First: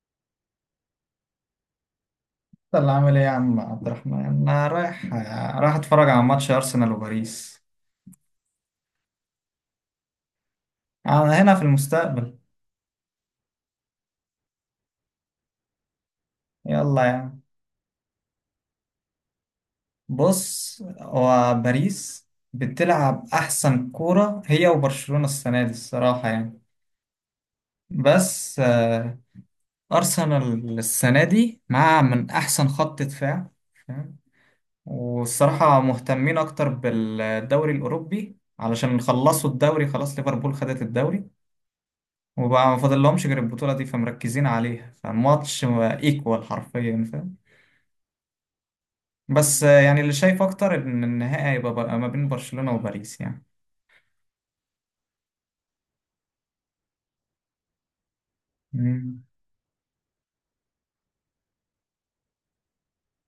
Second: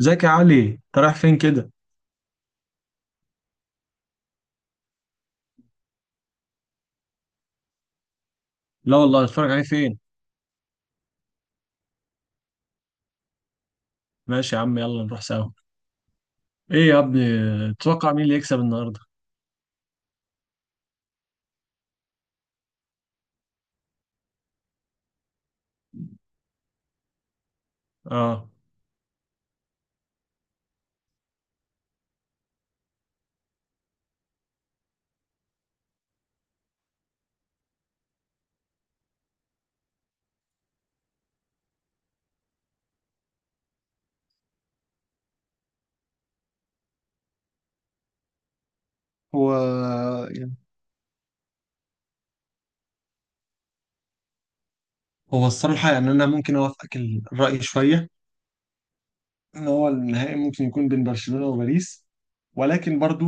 ازيك يا علي، انت رايح فين كده؟ يلا عامل ايه يا عم عبد الرحمن انا رايح اتفرج على ماتش ارسنال وباريس. لا والله، اتفرج عليه فين؟ انا هنا في المستقبل. ماشي يا عم، يلا نروح سوا. ايه يا يلا يا ابني، عم. تتوقع مين اللي يكسب النهارده؟ بص هو باريس بتلعب احسن كورة هي وبرشلونة السنة دي الصراحة يعني اه. بس ارسنال السنة دي مع من احسن خط دفاع. فاهم؟ والصراحة مهتمين اكتر بالدوري الاوروبي علشان خلصوا الدوري خلاص، ليفربول خدت الدوري وبقى ما فاضلهمش غير البطولة دي فمركزين عليها، فالماتش ايكوال حرفيا، فاهم؟ هو بس يعني اللي شايف يعني أكتر إن النهائي هيبقى بقى ما بين برشلونة وباريس يعني. هو الصراحة يعني أنا ممكن أوافقك الرأي شوية مم. إن هو النهائي ممكن يكون بين برشلونة وباريس، ولكن برضو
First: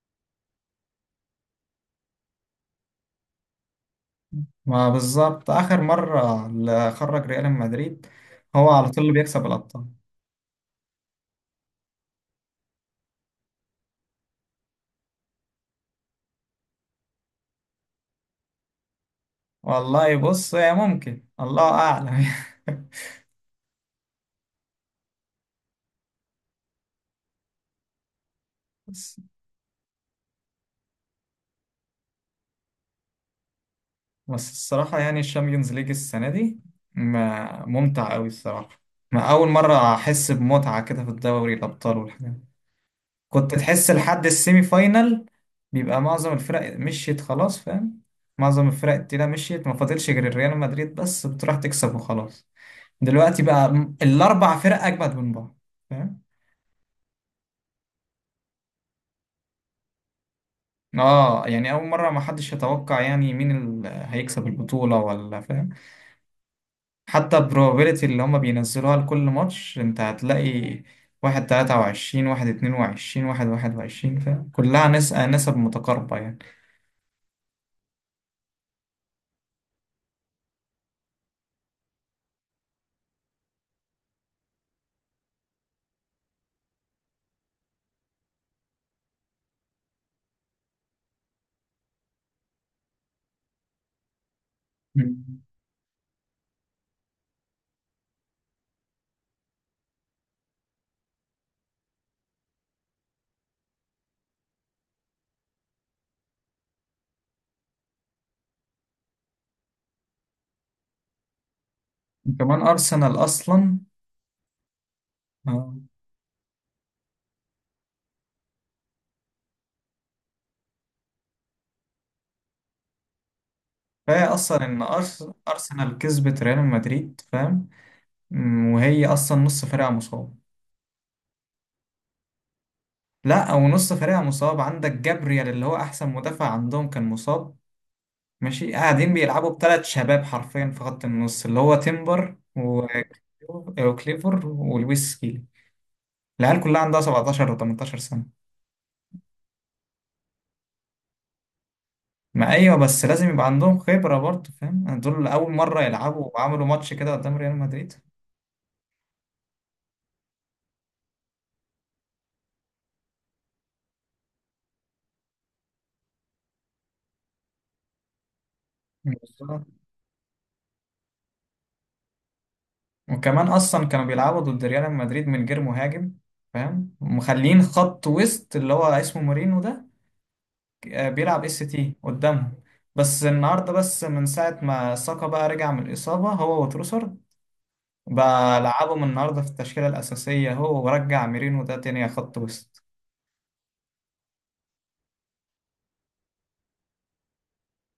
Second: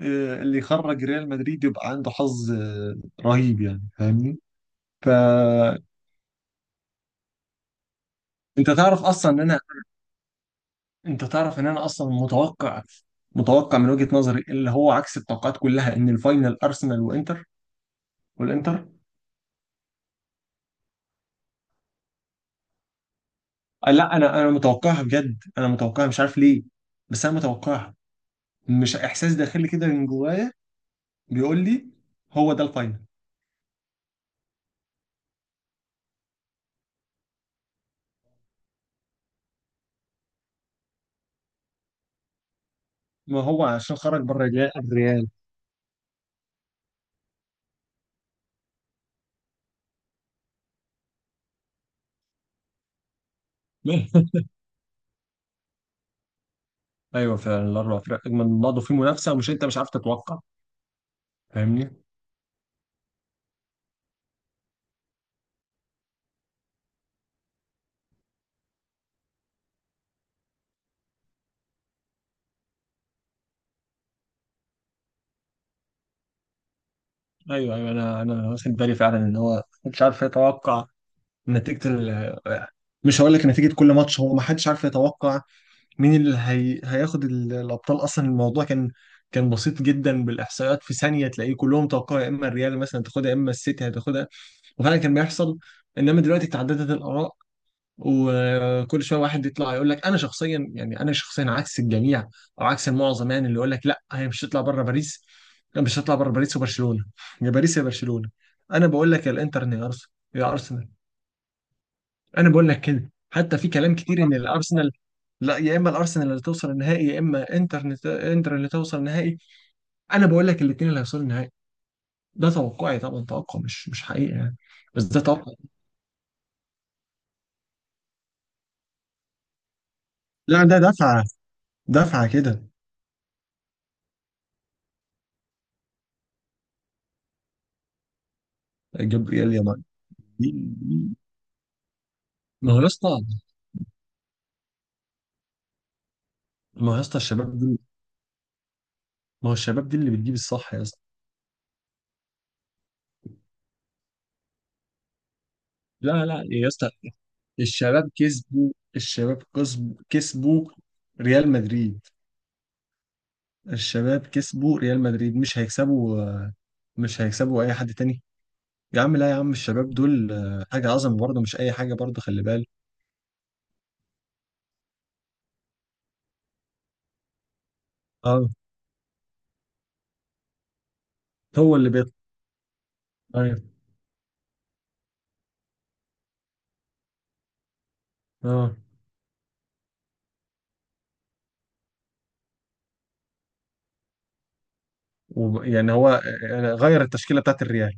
اللي يخرج ريال مدريد يبقى عنده حظ رهيب يعني. فاهمني؟ ما بالظبط فأنت آخر مرة اللي خرج ريال مدريد؟ هو على طول تعرف اللي أصلا إن بيكسب أنا، الأبطال. أنت تعرف إن أنا أصلا متوقع، متوقع من وجهة نظري اللي هو عكس التوقعات كلها إن الفاينل أرسنال وإنتر والانتر. والله بص هي ممكن، الله أعلم. لا انا متوقعها بجد، انا متوقعها مش عارف ليه، بس انا متوقعها. مش بس احساس داخلي كده من جوايا بيقول لي هو ده الفاينل. بس الصراحة يعني الشامبيونز ليج السنة دي ما ممتع أوي الصراحة. ما أول مرة أحس بمتعة كده في الدوري الأبطال والحاجات. ما كنت هو تحس عشان خرج لحد بره السيمي الريال، فاينال الريال. بيبقى معظم الفرق مشيت خلاص، فاهم؟ معظم الفرق التقيلة مشيت، ما فاضلش غير الريال مدريد بس بتروح تكسب وخلاص. دلوقتي بقى الأربع فرق أجمد من بعض، فاهم؟ ايوه فعلا الاربع فرق اجمل من بعض وفي منافسه، مش انت مش عارف تتوقع. اه يعني أول فاهمني؟ مرة ما حدش يتوقع يعني مين اللي هيكسب البطولة ولا، فاهم؟ حتى البروبابيلتي اللي هما بينزلوها لكل ماتش انت هتلاقي واحد تلاتة وعشرين، واحد اتنين وعشرين، واحد واحد وعشرين، فاهم؟ كلها نسب متقاربة يعني. ايوه ايوه، انا واخد بالي فعلا ان هو مش عارف يتوقع نتيجه مش هقول لك نتيجه كل ماتش، هو ما حدش عارف يتوقع مين اللي هياخد الابطال اصلا. الموضوع كان بسيط جدا بالاحصائيات، في ثانيه تلاقيه كلهم توقعوا يا اما الريال مثلا تاخدها، يا اما السيتي هتاخدها، وفعلا كان مم. بيحصل. انما دلوقتي تعددت الاراء، وكل شويه واحد يطلع يقول لك انا شخصيا، يعني انا شخصيا عكس الجميع او عكس المعظم، يعني اللي يقول لك لا هي مش هتطلع بره باريس، لا مش هتطلع بره باريس وبرشلونه، يا باريس يا برشلونه. انا بقول لك يا الانتر يا ارسنال، يا ارسنال. انا وكمان بقول لك كده أرسنال حتى في أصلا كلام كتير ان الارسنال، لا آه. يا اما الارسنال اللي توصل النهائي، يا اما انتر، انتر اللي توصل النهائي. انا بقول لك الاثنين اللي هيوصلوا النهائي. ده توقعي طبعا، توقع مش فهي حقيقي يعني. اصلا ان بس ده توقع. ارسنال كسبت ريال مدريد، فاهم؟ وهي اصلا نص فريقها مصاب. لا ده دفعه، دفعه كده. لا او نص فريقها مصاب، عندك جابريال اللي هو احسن مدافع عندهم كان مصاب. ماشي قاعدين بيلعبوا جبريل يا مان، بثلاث شباب حرفيا في خط النص، اللي هو تيمبر ما هو يا اسطى، وكليفر ولويس سكيلي. العيال كلها ما هو عندها يا اسطى 17 الشباب دول، و18 سنة. ما هو الشباب دي اللي بتجيب الصح يا اسطى. ما ايوه بس لازم يبقى عندهم خبرة برضه، فاهم؟ دول اول مرة لا يلعبوا لا وعملوا يا اسطى، ماتش كده قدام ريال مدريد. الشباب كسبوا، الشباب كسبوا، كسبوا ريال مدريد. الشباب كسبوا ريال مدريد، مش هيكسبوا، مش هيكسبوا اي حد تاني. يا عم، لا يا عم، الشباب دول حاجه عظمه برضه، مش اي حاجه برضه، خلي بالك. وكمان اصلا كانوا بيلعبوا ضد ريال مدريد من غير مهاجم، فاهم؟ ومخلين خط اه، وسط اللي هو اسمه مورينو ده بيلعب اس هو اللي تي بيطلع. قدامهم. بس ايوه. النهارده، بس من ساعه ما ساكا بقى رجع من الاصابه هو وتروسر، بقى اه، لعبهم النهارده في التشكيله الاساسيه هو، ورجع ميرينو ده تاني خط وسط. يعني هو غير التشكيله بتاعت الريال.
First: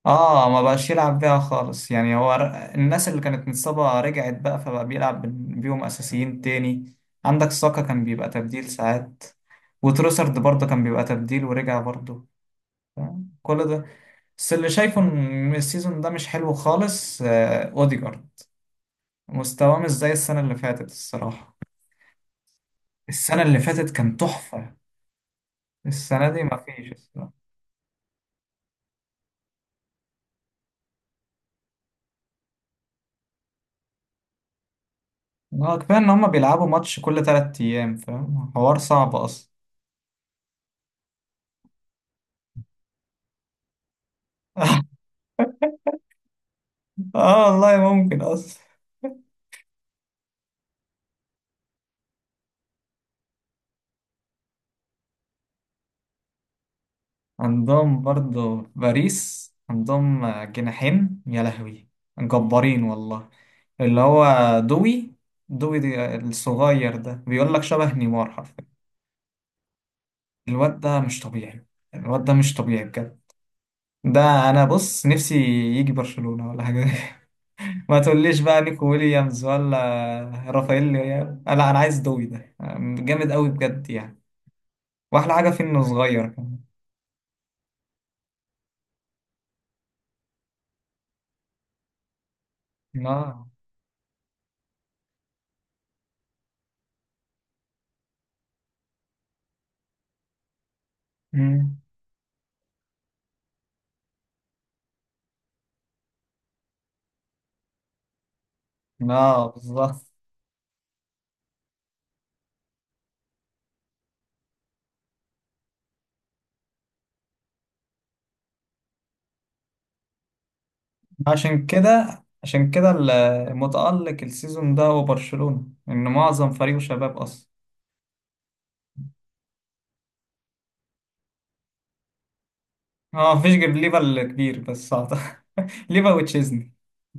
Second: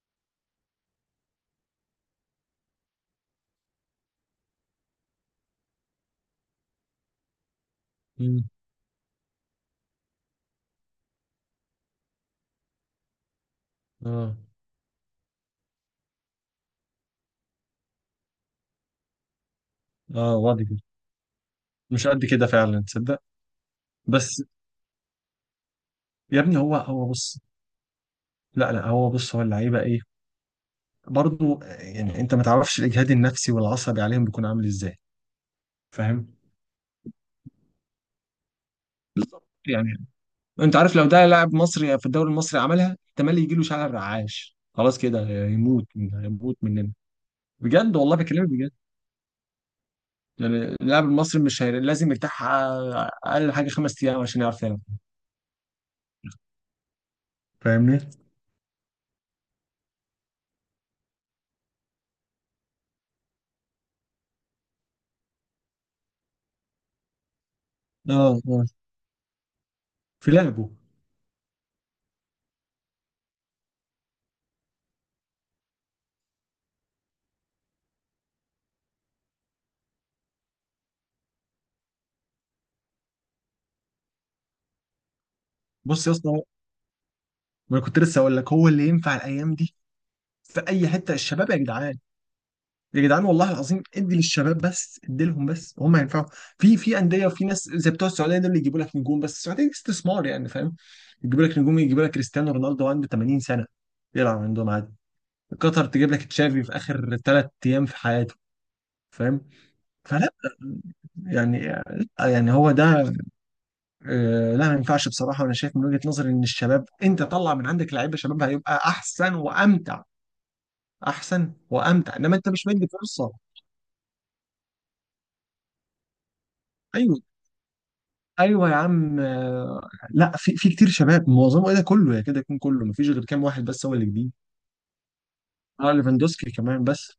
اه ما بقاش يلعب بيها خالص يعني، هو الناس اللي كانت متصابة رجعت بقى، فبقى بيلعب بيهم أساسيين تاني. عندك ساكا كان بيبقى مم. تبديل ساعات، وتروسرد برضه كان بيبقى تبديل ورجع برضه. فاهم؟ كل ده اه. بس اللي شايفه ان السيزون ده مش حلو خالص، اوديجارد مستواه مش زي اه السنة اللي واضح فاتت كده. الصراحة. مش قد كده فعلا، تصدق؟ السنة اللي فاتت كان بس تحفة، السنة يا دي ابني، هو مفيش هو الصراحة. بص، لا لا هو بص، هو اللعيبه ايه برضه، يعني انت ما تعرفش الاجهاد النفسي والعصبي عليهم بيكون عامل ازاي. كفاية ان هما فاهم؟ بيلعبوا ماتش كل تلات ايام، فاهم؟ حوار صعب بالظبط اصلا. يعني، انت عارف لو ده لاعب مصري في الدوري المصري عملها، احتمال يجي له شلل رعاش، خلاص كده يموت، يموت مننا. اه والله بجد والله ممكن بكلمك اصلا. بجد، يعني اللاعب المصري مش لازم يرتاح اقل حاجه 5 ايام عشان يعرف يلعب. فاهمني؟ عندهم برضو في باريس عندهم جناحين يا لهوي جبارين والله. اللي هو دوي، دوي دي الصغير ده بيقول لك شبه نيمار اه اه، حرفيا. في لعبه. الواد ده مش طبيعي، الواد ده مش طبيعي بجد. ده انا بص نفسي يجي برشلونة ولا حاجة. ما تقوليش بقى نيكو ويليامز ولا رافائيل، لا انا عايز دوي ده جامد قوي بجد يعني. واحلى حاجة فيه انه بص يا صغير اسطى، كمان. ما انا كنت لسه اقول لك هو اللي ينفع الايام دي في اي حته، الشباب يا جدعان، يا جدعان اه. والله العظيم، ادي للشباب بس، ادي لهم بس، هم هينفعوا. في انديه، وفي ناس زي بتوع السعوديه دول اللي يجيبوا لك نجوم، بس السعوديه دي استثمار يعني، فاهم؟ يجيبوا لك نجوم، مم. يجيبوا لك كريستيانو رونالدو عنده 80 سنه يلعب عندهم عادي. قطر تجيب لك تشافي في اخر 3 ايام في حياته. فاهم؟ اه بالظبط. فلا يعني يعني هو ده، لا ما ينفعش بصراحه. وانا شايف من وجهه نظري ان الشباب، انت طلع من عندك لعيبه شباب هيبقى احسن وامتع، احسن عشان وامتع. كده انما انت مش عشان مدي كده فرصه. المتألق السيزون ده هو برشلونة، إن معظم فريقه شباب ايوه أصلا. ايوه يا عم، لا في كتير شباب، معظمه ايه ده كله، يا كده يكون كله مفيش غير اه كام مفيش واحد غير بس هو ليفا اللي جديد. الكبير بس أعتقد. اه، ليفا ليفاندوسكي وتشيزني. كمان، بس.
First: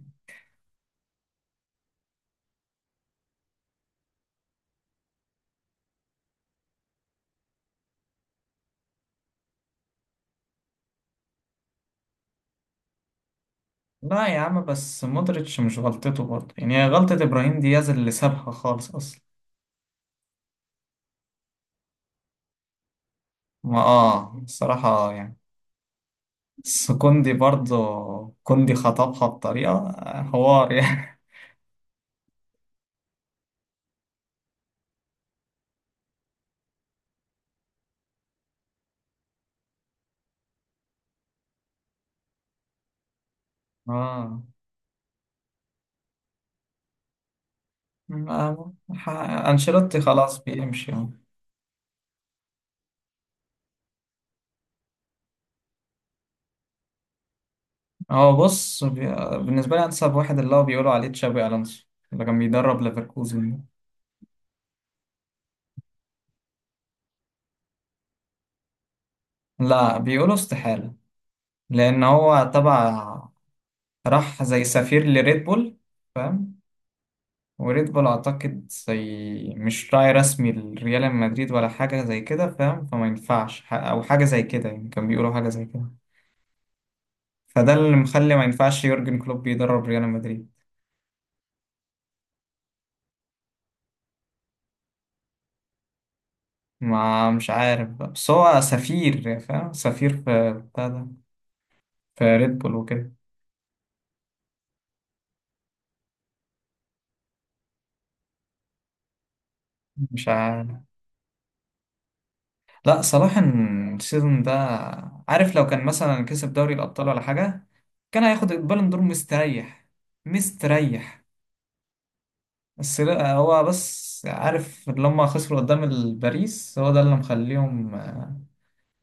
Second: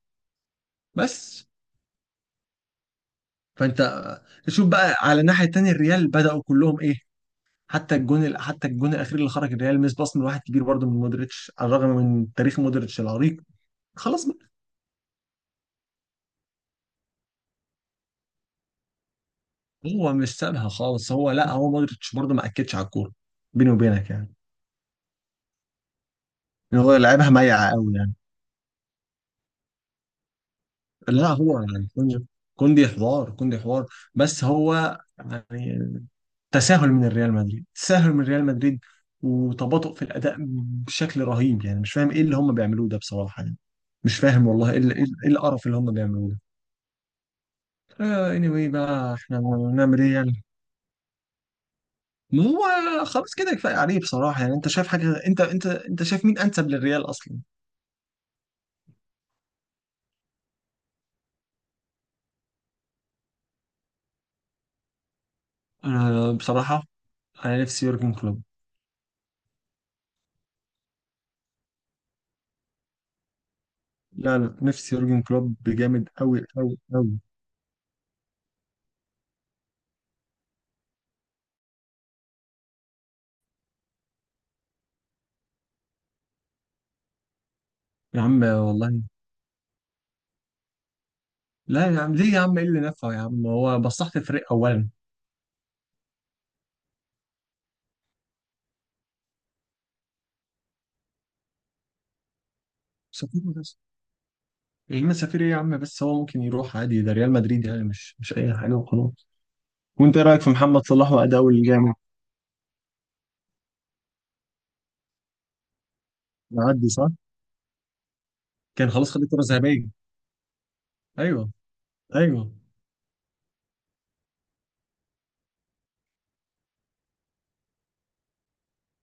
بس فانت تشوف بقى على الناحيه التانيه الريال بداوا كلهم ايه، حتى حتى الجون الاخير اللي خرج الريال، مس باص من واحد كبير برضه، من مودريتش على الرغم من تاريخ مودريتش العريق. خلاص لا بقى. يا عم بس مودريتش مش غلطته برضه يعني، هي غلطة إبراهيم دياز اللي سابها خالص أصلا. هو مش سابها خالص، هو لا، هو مودريتش برضه ما اكدش على الكوره، بيني ما وبينك يعني. اه الصراحة يعني. إن بس هو لعبها كوندي ميعه برضه، قوي يعني. كوندي خطبها بطريقة، حوار يعني. لا هو يعني كوندي، كوندي حوار، كوندي حوار. بس هو يعني، تساهل من الريال مدريد، تساهل من ريال مدريد، وتباطؤ في الأداء بشكل رهيب يعني. مش فاهم ايه اللي هم بيعملوه ده بصراحة يعني، مش اه فاهم والله ايه إيه القرف اللي هم بيعملوه ده. آه anyway ما- ح- بقى، احنا أنشيلوتي نعمل ايه خلاص يعني؟ بيمشي. ما هو خلاص كده، كفاية عليه بصراحة يعني. انت شايف حاجة، انت شايف مين انسب للريال اصلا؟ هو بص بالنسبة لي أنسب واحد اللي هو بيقولوا عليه تشابي ألونسو، اللي كان بيدرب ليفركوزن ده. انا بصراحة، انا نفسي يورجن كلوب. لا بيقولوا استحالة، لأن هو تبع، لا راح لا، زي نفسي سفير يورجن لريد كلوب بول، بجامد، قوي فاهم؟ قوي قوي. وريد بول أعتقد زي مش راعي رسمي لريال مدريد ولا حاجة زي كده، فاهم؟ فما ينفعش أو حاجة زي كده يعني، كان بيقولوا حاجة زي كده. فده اللي يا مخلي ما عم ينفعش والله، يورجن كلوب يدرب ريال مدريد. لا يا عم، ليه يا عم؟ ايه اللي نفعه يا عم، هو بصحت الفريق اولا. ما مش عارف بقى. بس هو سفير، فاهم؟ سفير في بتاع ده، في ريد بول وكده. سفير بس؟ يا عم سفير ايه يا عم، بس هو ممكن يروح عادي، ده ريال مدريد يعني، مش مش اي حاجه وخلاص. وانت ايه مش رايك في عارف. محمد صلاح واداؤه الجامد؟ لا صلاح السيزون ده، عارف لو كان مثلا كسب دوري معدي الأبطال صح. ولا حاجة كان هياخد البالون كان دور خلاص خد الكره مستريح. الذهبيه. مستريح. ايوه ايوه. بس لا هو بس عارف لما خسروا قدام الباريس هو ده اللي مخليهم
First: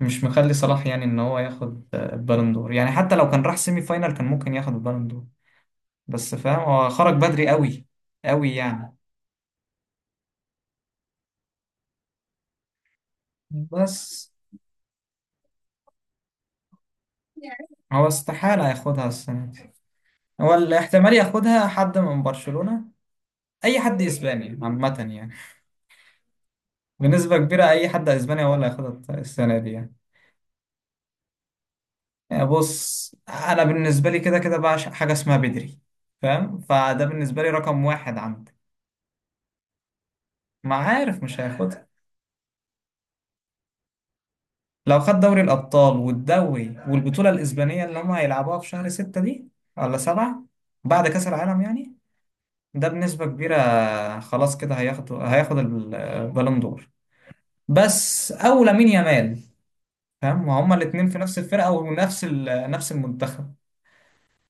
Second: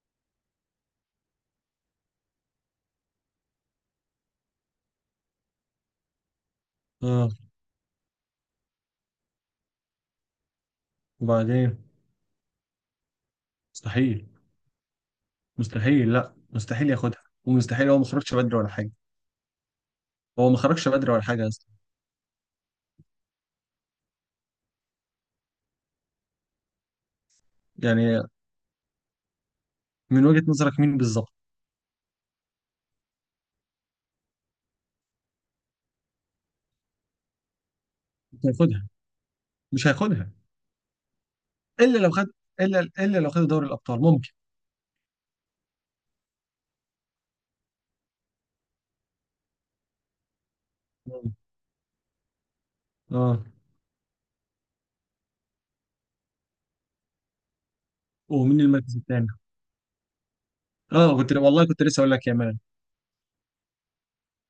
مش مخلي صلاح يعني ان هو ياخد البالون دور يعني، حتى لو كان راح سيمي فاينال كان ممكن ياخد البالون دور، بس فاهم هو خرج اه، بدري قوي، قوي يعني. وبعدين مستحيل، بس مستحيل، لا مستحيل ياخدها، ومستحيل، هو ما هو خرجش بدري استحالة ولا حاجه. ياخدها السنة دي. هو هو ما خرجش الاحتمال بدري ولا حاجه ياخدها اصلا. حد من برشلونة، اي حد اسباني عامه يعني، بنسبه كبيره اي حد يعني اسباني هو اللي هياخدها السنه دي يعني. من وجهه نظرك مين بالظبط؟ يعني بص انا بالنسبه لي كده كده بعشق حاجه اسمها بدري، فاهم؟ فده بالنسبه لي رقم واحد مش عندي. هياخدها، مش هياخدها ما عارف مش هياخدها. الا لو خد، الا لو خد دوري الابطال ممكن. لو خد دوري الابطال والدوري والبطوله الاسبانيه اللي هم هيلعبوها في شهر ستة دي ولا سبعة، بعد كاس العالم يعني، ده بنسبه اه، كبيره. خلاص كده هياخد البالون دور. بس ومين او لامين المركز الثاني؟ يامال، فاهم؟ وهما الاثنين اه في كنت، نفس والله الفرقه كنت لسه اقول ونفس لك يامال. نفس المنتخب.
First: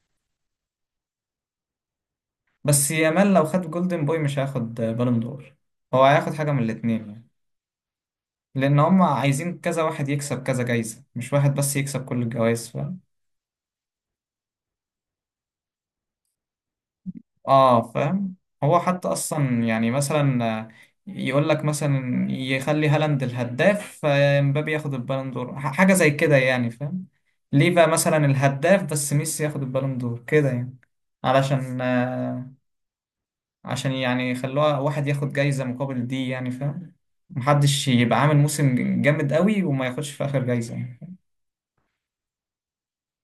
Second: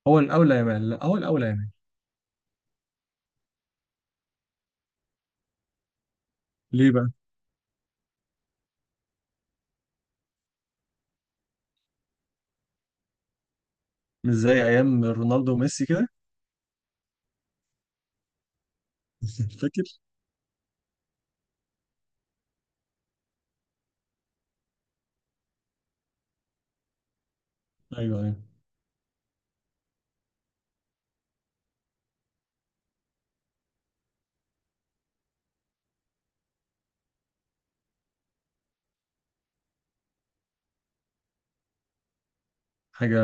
هو الاولى يامال، لا هو الاولى يامال. بس يامال لو خد جولدن بوي مش هياخد بالون دور، هو هياخد حاجة من ليه الاتنين بقى؟ يعني. لأن هم عايزين كذا واحد يكسب كذا جايزة، مش واحد بس يكسب كل الجوائز، فاهم؟ مش زي ايام رونالدو وميسي كده؟ اه فاهم. هو حتى أصلا يعني فاكر؟ مثلا يقول لك مثلا يخلي هالاند الهداف، فمبابي ياخد البالون دور، حاجة زي كده يعني، فاهم؟ ليه بقى مثلا ايوه ايوه. الهداف بس ميسي ياخد البالون دور كده يعني. علشان يعني يخلوها واحد ياخد جايزة مقابل دي يعني، فاهم؟ محدش يبقى عامل موسم جامد قوي وما ياخدش في آخر جايزة يعني. حاجه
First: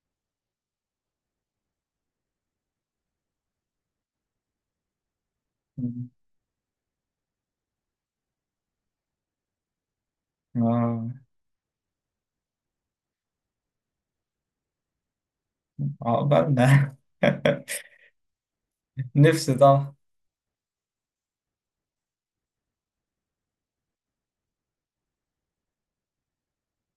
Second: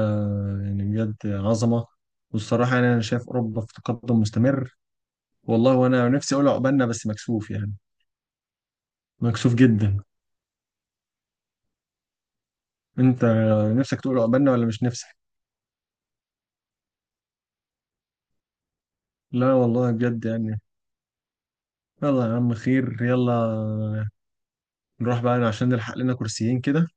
يعني، بجد عظمه. والصراحه يعني انا شايف اوروبا في تقدم مستمر والله. مم. وانا نفسي اقول عقبالنا بس مكسوف يعني، مكسوف جدا. آه. انت نفسك تقول عقبالنا ولا مش نفسك؟ عقبالنا. لا نفسي والله طبعا. بجد يعني. يلا يا عم، خير، يلا نروح بقى عشان نلحق لنا كرسيين كده.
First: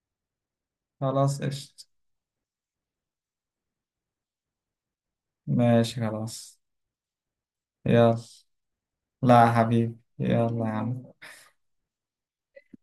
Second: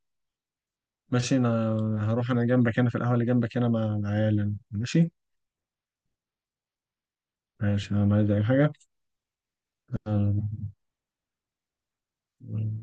ماشي، خلاص انا قشطة. هروح انا جنبك هنا في القهوة اللي جنبك هنا مع العيال يعني. ماشي. ماشي خلاص. ماشي انا، يلا. عايز اي حاجة؟ لا يا حبيبي، يلا يا عم. آه،